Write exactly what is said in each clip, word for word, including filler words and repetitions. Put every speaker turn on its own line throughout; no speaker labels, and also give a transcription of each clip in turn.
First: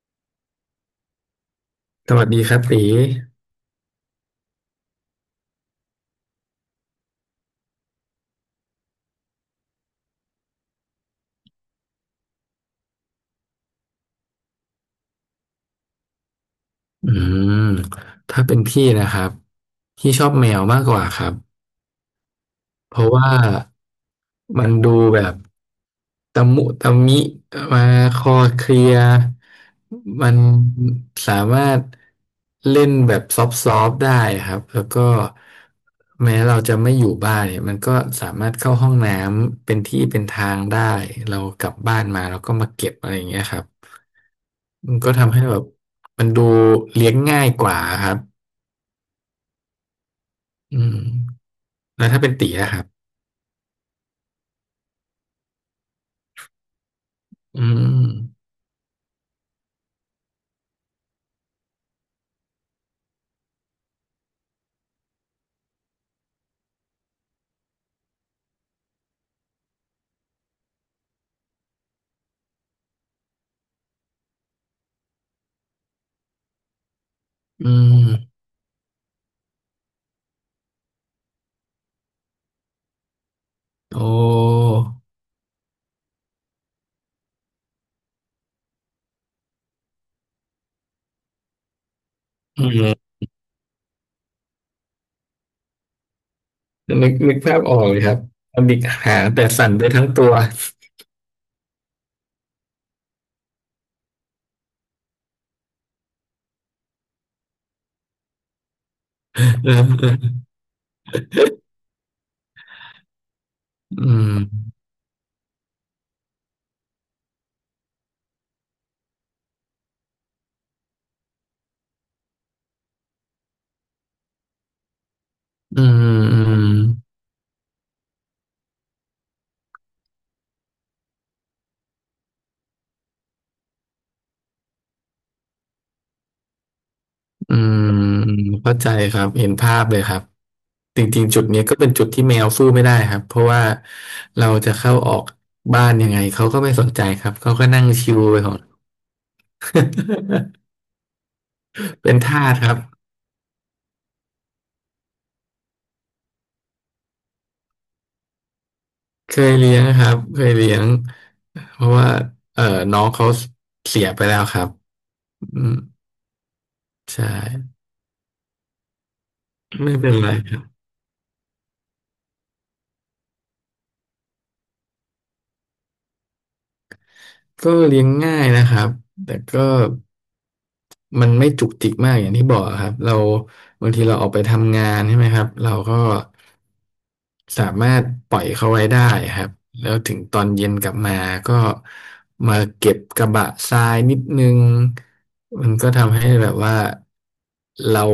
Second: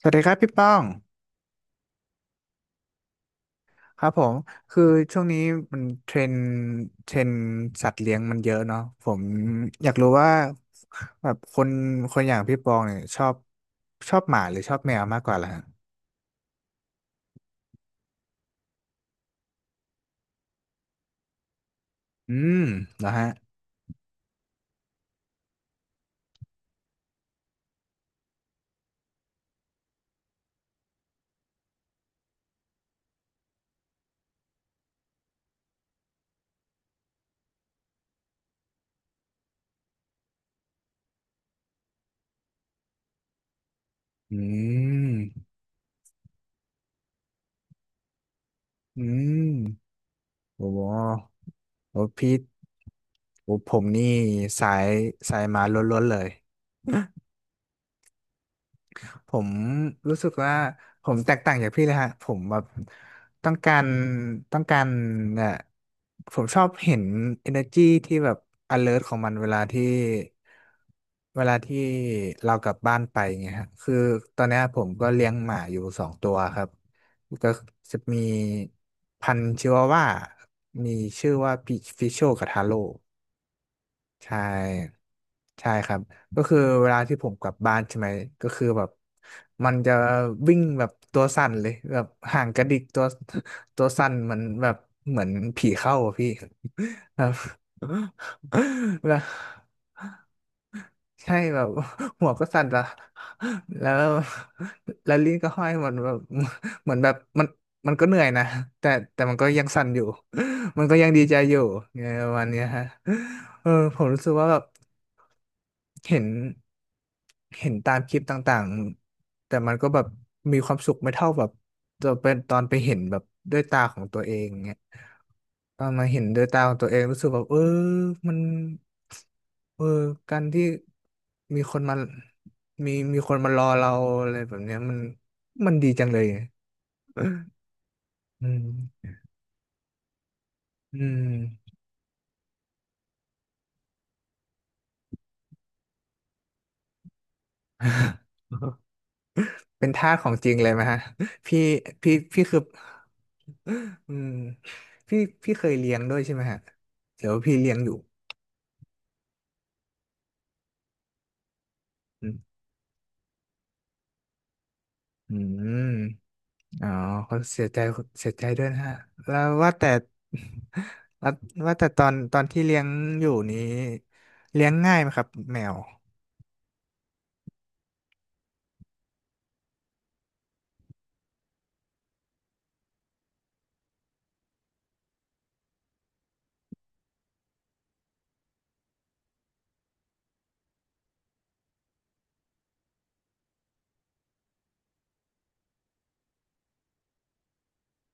สวัสดีครับพี่ป้อง
สวัสดีครับตี
ครับผมคือช่วงนี้มันเทรนด์เทรนด์สัตว์เลี้ยงมันเยอะเนาะผมอยากรู้ว่าแบบคนคนอย่างพี่ปองเนี่ยชอบชอบหมาหรือชอบแมวมากกว่าล่ะฮะ
อืมถ้าเป็นพี่นะครับพี่ชอบแมวมากกว่าครับ
อืม
เพ
เหรอ
ราะ
ฮะ
ว่ามันดูแบบตะมุตะมิมาคอเคลียร์มันสามารถเล่นแบบซอฟต์ๆได้ครับแล้วก็แม้เราจะไม่อยู่บ้านเนี่ยมันก็สามารถเข้าห้องน้ำเป็นที่เป็นทางได้เรากลับบ้านมาแล้วก็มาเก็บอะไรอย่างเงี้ยครับ
อื
มันก็ทำให้
ม
แบบมันดูเลี้ยงง่ายกว่าครับ
อืมโอ้
อื
โห
ม
โอ้
แล้วถ้าเป็
พี่
นตีนะครับ
โอ้ผมนี่สายสายหมาล้วนๆเลย
อืม
ผมรู้สึกว่าผมแตกต่างจากพี่เลยฮะผมแบบต้องการต้องการเอ่อผมชอบเห็น energy ที่แบบ alert ของมันเวลาที่เวลาที่เรากลับบ้านไปเงี้ยฮะคือตอนเนี้ยผมก็เลี้ยงหมาอยู่สองตัวครับก็
อื
จะ
ม
มีพันธุ์ชิวาว่ามีชื่อว่าพิชโชกับทาโร่
โอ้
ใช่ใช่ครับก็คือเวลาที่ผมกลับบ้านใช่ไหมก็คือแบบมันจะวิ่งแบบตัวสั่นเลยแบบห่างก
อื
ระดิกตัว
ม
ตัวสั่นเหมือนแบบเหมือนผีเข้าอะพี่แ
นึก
บบ
นึกภาพออกเลยครับปลาหมึก
แล้ว
หางแต่สั่นไปทั้งตัว
ใช่แบบหัวก็สั่นละแล้วแล้วลิ้นก็ห้อยเหมือนแบบเหมือนแบบมันมันก็เหนื่อยนะแต่แต่มันก็ยั ง
เออ
สั่นอยู่
เออ
มันก็ยังดีใจอยู่ไงประมาณเนี้ยฮะเออผ
อื
มรู้สึก
ม
ว่าแบบ เห็นเห็นตามคลิปต่างๆ แต่มันก็แบบมีความสุขไม่เท่าแบบตอนเป็นตอนไปเห็นแบบด้วยตาของตัวเองเงียต
อื
อนมาเห็
ม
น
อื
ด้วยตา
ม
ของตัวเองรู้สึกแบบเออมันเออการที่มีคนมามีมีคนมารอเราอะไรแบบเนี้ยมันมันดีจังเลย
อืม
อื
เข้าใจ
ม
ครับเห็นภาพเลยครับ
อื
จริงๆจุดนี้
ม
ก็เป็นจุดที่แมวสู้ไม่ได้ครับเพราะว่าเราจะเข้าออกบ้านยังไงเขาก็ไม่สนใจครับเขาก็นั่งชิว ไปของ
เป็นทาสของจริงเลยไหมฮะ พี่
เป็
พี่
น
พี่
ทาส
คือ
ครับ
อืมพี่พี่เคยเรียนด้วยใช่ไหมฮะเดี๋ยวาพี่เรียนอยู่
เคยเลี้ยงครับเคยเลี้ยงเพราะว่า
อืม
เอ่อน้องเขาเสียไปแล้วครับ
อื
อืม
มอ๋อ
ใช่
เขาเสียใจเสียใจด้วยนะฮะแล้วว่าแต่
ไม่เป็นไรครับ
แล้วว่าแต่ตอนตอนที่เลี้ยงอยู่นี้เลี้ยงง่ายไหมครับแมว
ก็เลี้ยงง่ายนะครับแต่ก็ มันไม่จุกจิกมากอย่างที่บอกครับเราบางทีเราออกไปทำงานใช่ไหมครับเราก็สามารถปล่อยเขาไว้ได้ครับแล้วถึงตอนเย็นกลับมาก็มาเก็บกระบะทรายนิดนึงมันก็ทำให้แบบว่าเรา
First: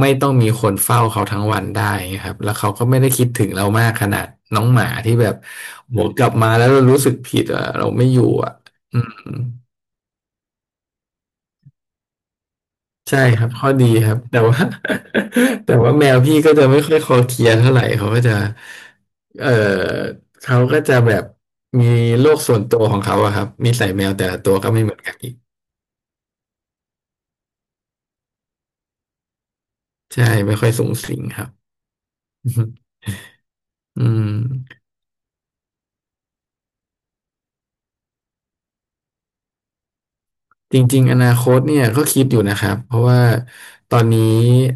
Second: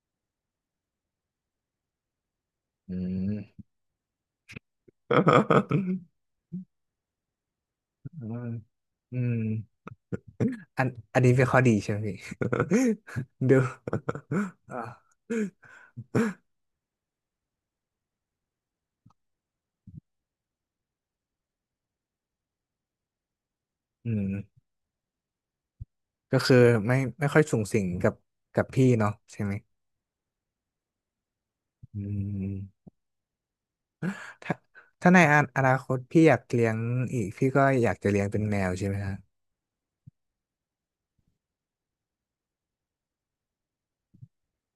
ไม่ต้องมีคนเฝ้าเขาทั้งวันได้ครับแล้วเขาก็
อื
ไม่ได้คิดถึง
ม
เรามากขนาดน้องหมาที่แบบโหกลับมาแล้วเรารู้สึกผิดอ่ะเราไม่อยู่
อืม
อ่ะอื
อื
ม
มอันอันนี้เป็นข้อดีใช่ไหมพี่
ใช่ค รับ
ดู
ข้อดีครับแต่ว่า
อ่า
แต่ว่าแมวพี่ก็จะไม่ค่อยคอเคลียร์เท่าไหร่เขาก็จะเออเขาก็จะแบบมีโลกส่วนตัวของเขาอะครับนิสัยแม
อื
วแต่ละตัว
ม
ก็ไม่เหมือนกันอีก
ก็คือไม่ไม่ค่อยสุงสิงกับกับพี่เนาะใช่ไหม
ใช่ไม่ค่อยสูงสิงครับ
อื ม
อืม
ถ้าถ้าในอนาอนาคตพี่อยากเลี้ยงอีกพี่ก็อยากจะเลี้ยงเป็นแมวใช่ไหมฮะ
จริงๆอนาคตเนี่ยก็คิดอยู่นะครับเพราะว่าตอนนี้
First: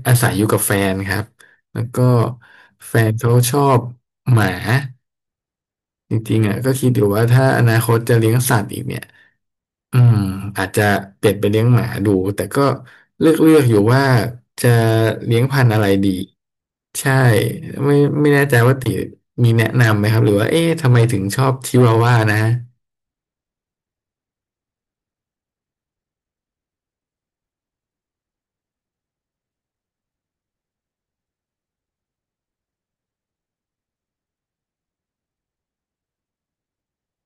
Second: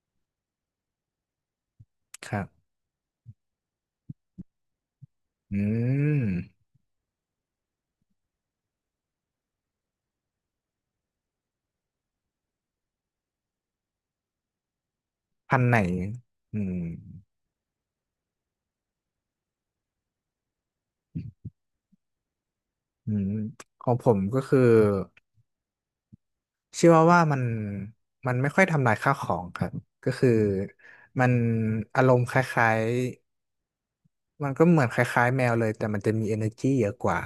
อาศัยอยู่กับแฟนครับแล้วก็
ครับ
แฟนเขาชอบหมา
อื
จริงๆอ่ะ
ม
ก็คิดอยู่ว่าถ้าอนาคตจะเลี้ยงสัตว์อีกเนี่ย อืมอาจจะเปลี่ยนไปเลี้ยงหมาดูแต่ก็เลือกเลือกอยู่ว่าจะเลี้ยง
พั
พั
น
น
ธุ์
ธุ์
ไหน
อะไรดี
อืม
ใช่ไม่ไม่แน่ใจว่าติมีแนะนำไหมครับหรือว่าเอ๊ะทำไมถึงชอบชิวาว่านะ
อืมของผมก็คือชื่อว่าว่ามันมันไม่ค่อยทำลายข้าวของครับก็คือมันอารมณ์คล้ายๆมันก็เหมือนคล้ายๆแมวเลยแต่มันจะมี energy เยอะกว่า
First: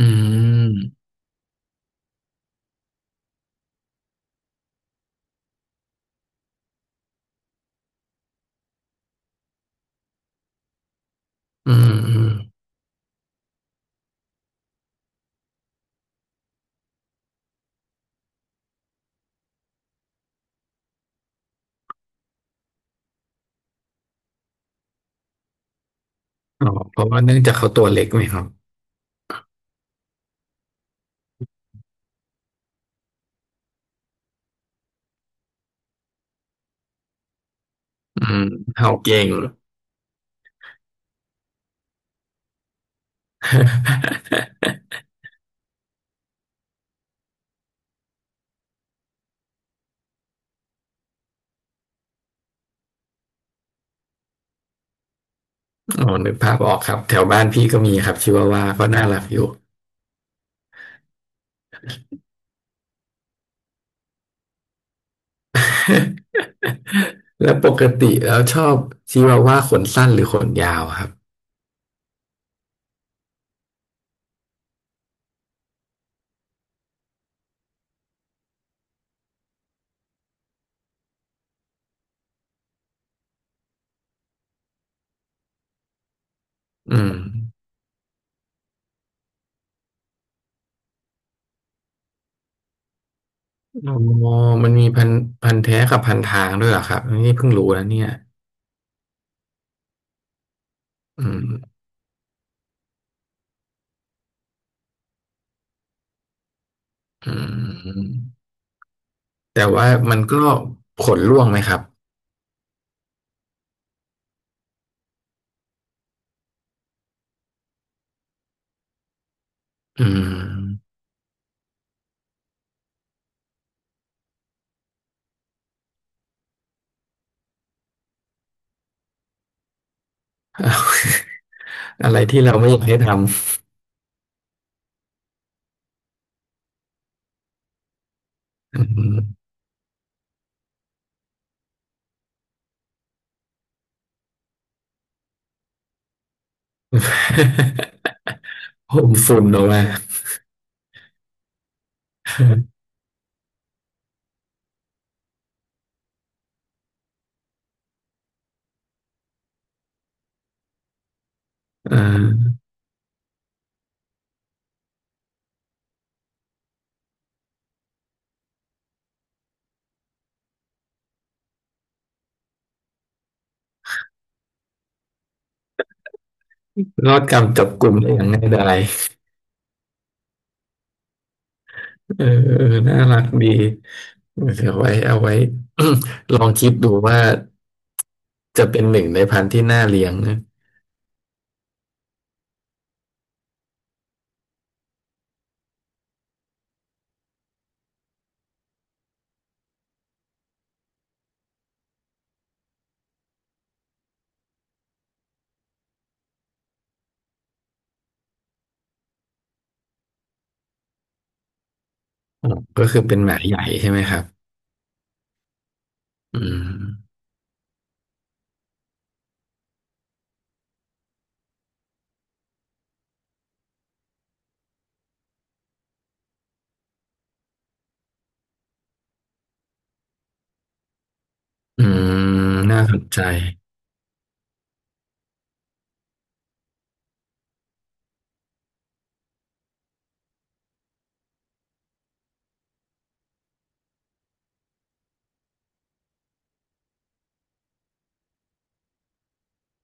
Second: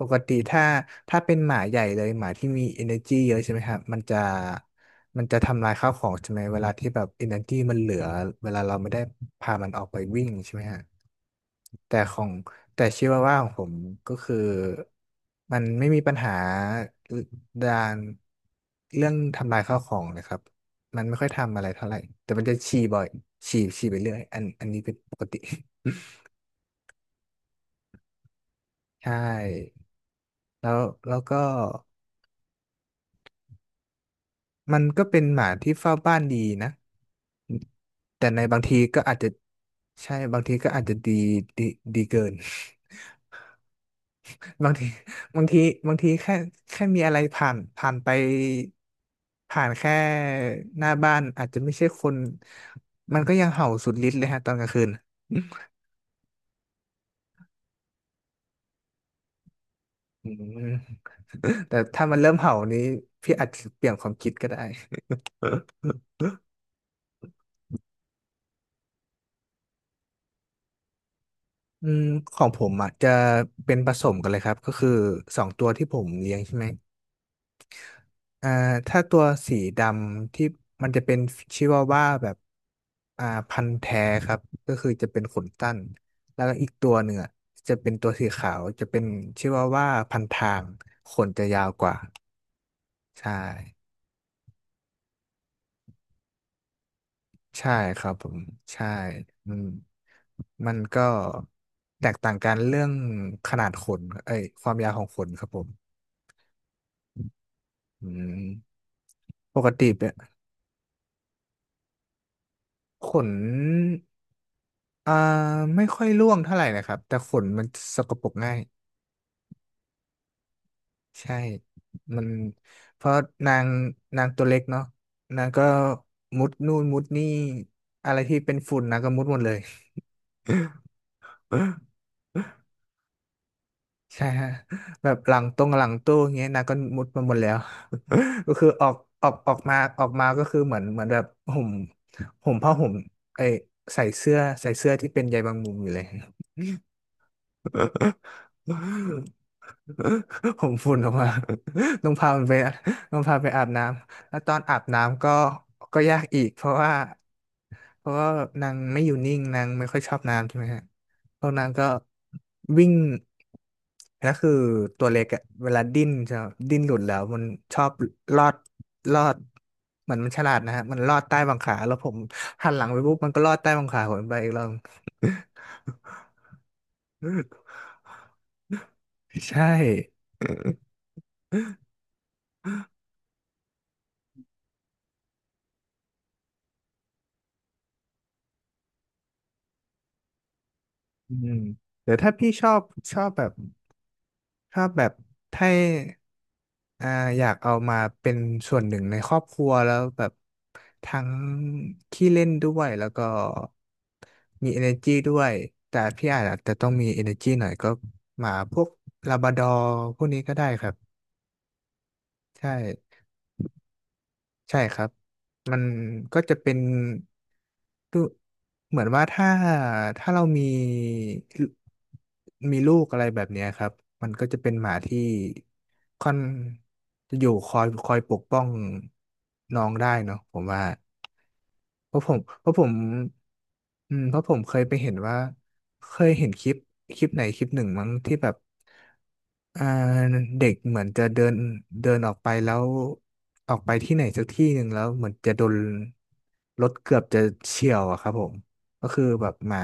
ปกติถ้า
ม
ถ้าเป็นหมาใหญ่เลยหมาที่มี energy เยอะใช่ไหมครับมันจะมันจะทำลายข้าวของใช่ไหมเวลาที่แบบ energy มันเหลือเวลาเราไม่ได้พามันออกไปวิ่งใช่ไหมฮะ
อื
แต่
ม
ข
อื
อ
ม
งแต่ชิวาว่าของผมก็คือมันไม่มีปัญหาด้านเรื่องทำลายข้าวของเลยครับมันไม่ค่อยทำอะไรเท่าไหร่แต่มันจะฉี่บ่อยฉี่ฉี่ไปเรื่อยอันอันนี้เป็นปกติ
อ๋อเพราะว่าเนื่องจากเขาตัวเล็กไหมครับ
ใช่แล้วแล้วก็มันก็เป็นหมาที่เฝ้าบ้านดีนะ
อื
แต่
ม
ในบางที
เห่า
ก็อา
เก่
จจะ
ง
ใช่บางทีก็อาจจะดีดีดีเกิน บางทีบางทีบางทีแค่แค่มีอะไรผ่านผ่านไปผ่านแค่หน้าบ้านอาจจะไม่ใช่คนมันก็ยังเห่าสุดฤทธิ์เลยฮะตอนกลางคืน
อ๋อนึกภาพออกครับแถวบ้านพี่ก็มีครับชิวาว่าก็น่ารักอยู่
อืม แต่ถ้ามันเริ่มเห่านี้พี่อาจจะเปลี่ยนความคิดก็ได้
แล้วปกติแล้วชอบชิวาว่าขนสั้นหรือขนยาวครับ
อืมของผมอ่ะจะเป็นผสมกันเลยครับก็คือสองตัวที่ผมเลี้ยงใช่ไหม อ่าถ้าตัวสีดำที่มันจะเป็นชิวาว่าแบบอ่าพันธุ์แท้ครับก็คือจะเป็นขนสั้นแล้วก็อีกตัว
อื
หนึ่
ม
งอะจะเป็นตัวสีขาวจะเป็นชิวาว่าพันทางขนจะยาวกว่าใช่
อ๋อมันมีพันธุ์พันธุ์แท้กับพันธุ์ทางด้วยเหรอครับอันนี่เพิ่งรู้
ใช่
นะเนี่
ค
ย
รับผมใช่อืมมันก็
อืม
แตกต่างกันเรื่องขนาดขนเอ้ยความยาวของขนครับผม
อื
อืม
ม
ป
แต่
กติ
ว่า
เนี่ย
มันก็ผลร่วงไหมครับ
ขน อ่าไม่ค่อยร่วงเท่าไหร่นะครับแต่ขนมันสกปรกง่าย
อืม
ใช่มันเพราะนางนางตัวเล็กเนาะนางก็มุดนู่นมุดนี่อะไรที่เป็นฝุ่นนางก็มุดหมดเลย
อะไรที่เราไม่ อยากให้ท
ใช่ฮะแบบหลังตรงหลังตู้อย่างเงี้ยนางก็มุดมาหมดแล้ว ก็คือ
ำ
ออก
อืม
ออกออกมาออกมาก็คือเหมือนเหมือนแบบห่มห่มผ้าห่มไอยใส่เสื้อใส่เสื้อที่เป็นใยบางมุมอยู่เลย
โม ฝุ่นออกมา
ผมฝุ่นออกมา ต้องพามันไปต้องพาไปอาบน้ำแล้วตอนอาบน้ำก็ก็ยากอีกเพราะว่าเพราะว่านางไม่อยู่นิ่งนางไม่ค่อยชอบน้ำใช่ไหมฮะพวกนางก็
เออ
วิ่งแล้วคือตัวเล็กอะเวลาดิ้นจะดิ้นหลุดแล้วมันชอบลอดลอดเหมือนมันฉลาดนะฮะมันลอดใต้บังขาแล้วผมหันหลังไปปุ๊บมันก็ลอดใต้บังขาผมไปอีกรอบ
รอดกรรมจับกลุ่มได้อย่างง่ายดาย
ใช่
เออเออน่ารักดีเดี๋ยวไว้เอาไว้ ลองคิดดูว่าจะเป็นหนึ่งในพันธุ์ที่น่าเลี้ยงนะ
อืมเดี๋ยวถ้าพี่ชอบชอบแบบชอบแบบให้อ่าอยากเอามาเป็นส่วนหนึ่งในครอบครัวแล้วแบบทั้งขี้เล่นด้วยแล้วก็มี energy ด้วยแต่พี่อาจจะต้องมี energy หน่อยก็หมาพวกลาบราดอร์พวกนี้ก็ได้ครับ
อ๋อ
ใช่
ก็คือเป็นหมาใหญ่ใช่ไหมครับ
ใช่ครับ มันก็
อื
จะเป็น
ม
ดูเหมือนว่าถ้าถ้าเรามีมีลูกอะไรแบบเนี้ยครับ มันก็จะเป็นหมาที่ค่อนจะอยู่คอยคอยปกป้องน้องได้เนาะผมว่า
อื
เพราะผม
ม
เพราะผ
น่า
ม
สนใจ
อืมเพราะผมเคยไปเห็นว่าเคยเห็นคลิปคลิปไหนคลิปหนึ่งมั้งที่แบบอ่าเด็กเหมือนจะเดินเดินออกไปแล้วออกไปที่ไหนสักที่หนึ่งแล้วเหมือนจะโดนรถเกือบจะเฉี่ยวอะครับผมก็คือแบบหมา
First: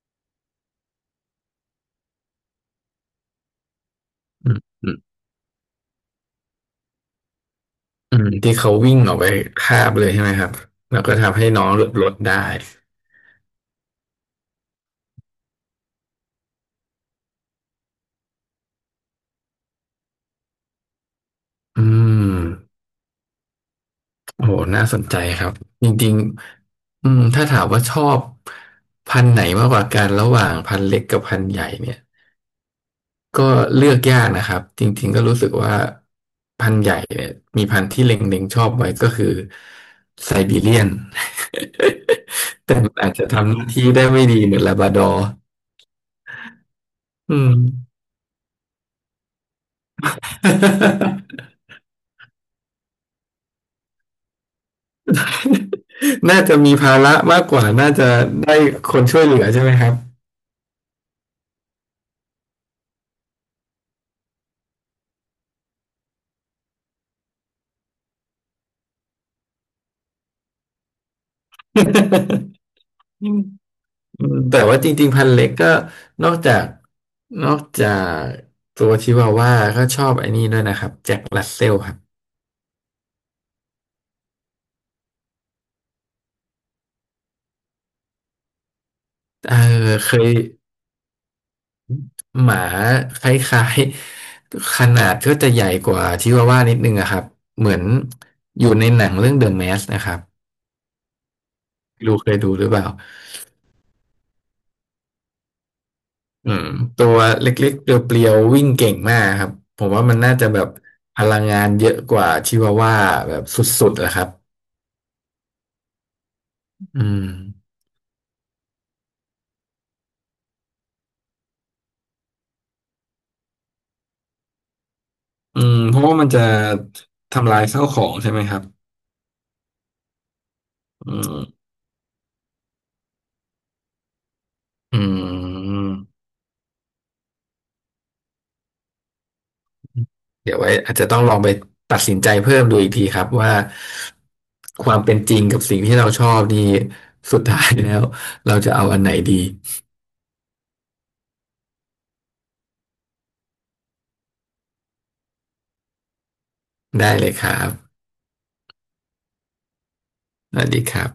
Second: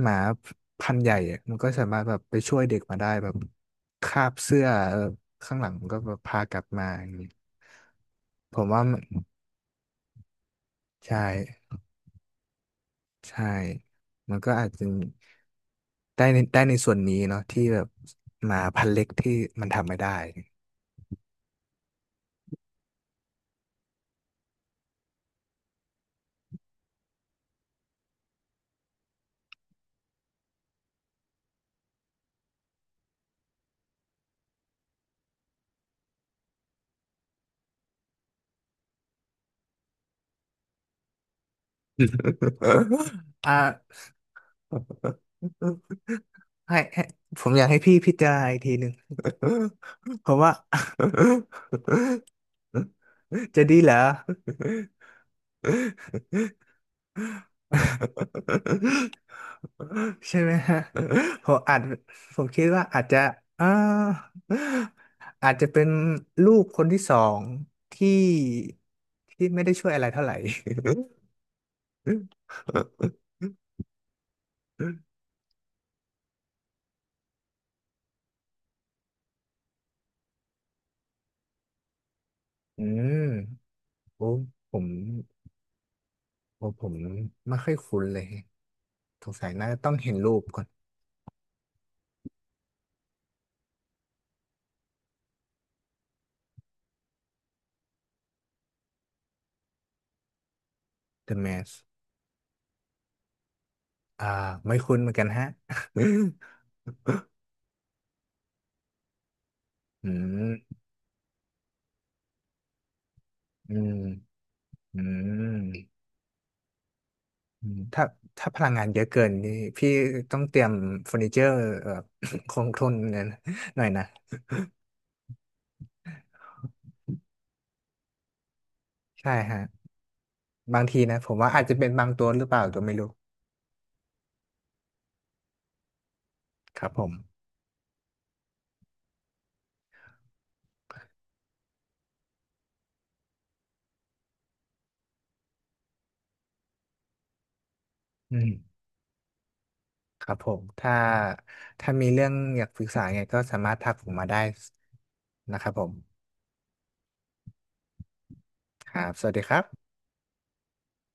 หมาพันธุ์ใหญ่อะมันก็สามารถแบบไปช่วยเด็กมาได้แบบคาบ
อื
เสื้
ม
อ
อื
เอ
ม
อข้างหลังมันก็แบบพากลับมาอย่างนี้
อืมที่
ผม
เขา
ว่า
วิ่
มั
ง
น
ออกไปคาบเลยใช่ไหมครับแล้วก็
ใช่
ทำให้น้องหลุดรถได้
ใช่ มันก็อาจจะได้ในได้ในส่วนนี้เนาะที่แบบหมาพันธุ์เล็กที่มันทำไม่ได้
อืมโอ้โหน่าสนใจครับจริงๆอืมถ้าถามว่าชอบพันธุ์ไหนมากกว่ากันระหว่างพันธุ์เล็กกับพันธุ์ใหญ่เนี่ยก็เลือกยากนะครับจริงๆก็รู้สึกว่าพันธุ์ใหญ่เนี่ยมีพันธุ์ที่เล็งๆชอบไว้ก็คือไซบีเรียน แต่มันอาจจะ
อ
ทำหน้าที่
่า
ได้ไม่ดีเหมือนลาบราดอร์
ให้ให้
อื
ผม
ม
อยากให้พี่พิจารณาอีกทีหนึ่ง ผมว่า จะดีเหรอ
น่าจะมีภาระมากกว่า น่าจะได้คนช่วยเห ลือใช่ไหมครับ
ใช่ไหมฮะ ผมอาจผมคิดว่าอาจจะอ่าอาจจะเป็นลูกคนที่สองที่ที่ไม่ได้ช่วยอะไรเท่าไหร่
อืมแต่ว่าจริงๆพัน ธุ์เล็กก็นอกจากนอกจากตัวชิวาว่าก็ชอบไอ้นี่ด้วยนะครับแจ็ครัสเซลครับ
อืมโอ้ผมโอ้ผมไม่ค่อยคุ้นเลยสงสัย
เออ
น่าจะต้องเห็
เค
น
ย
รูปก่อน
หมาคล้ายๆขนาดก็จะใหญ่กว่าชิวาว่านิดนึงอะครับเหมือนอยู่ในหนังเรื่องเดอ เอ็ม แมสนะครับ
The Mask
ไม่รู้เคยดูหรือเปล่า
อ่าไม่คุ้นเหมือนกันฮะ
อืมตัว เล็กๆเปรียวๆวิ่งเก่งมากครับผมว่า
อื
มันน่าจะแบบ
ม
พลังงานเยอะกว่าชิวาว่าแบบส
อื
ุดๆแหละครับ
มอืม
อืม
อืมถ้าถ้าพลังงานเยอะเกินนี่พี่ต้องเตรียมเฟอร์นิเจอร์เอ่อ คงทนเนี่ยนะหน่อยนะ
อืมเพราะว่ามันจะทำลายข้าวของใช่ไหมครับ
ใช่ฮะบางที
อื
นะผม
ม
ว่าอาจจะเป็นบางตัวหรือเปล่าตัวไม่รู้
อืม
ครับผม
เดี๋ยวไว้อาจจะต้องลองไปตัดสินใจเพิ่มดูอีกทีครับว่าความเป็นจริงกับสิ่งที่เราชอบนี่สุดท้ายแล้ว
อืม
เราจะเอาอันไหนดี
ครับผมถ้าถ้ามีเรื่องอยากปรึกษาไงก็สามารถทักผมมาได้นะครับผม
ได้เลยครับ
ครับสวัสดีครับ
สวัสดีครับ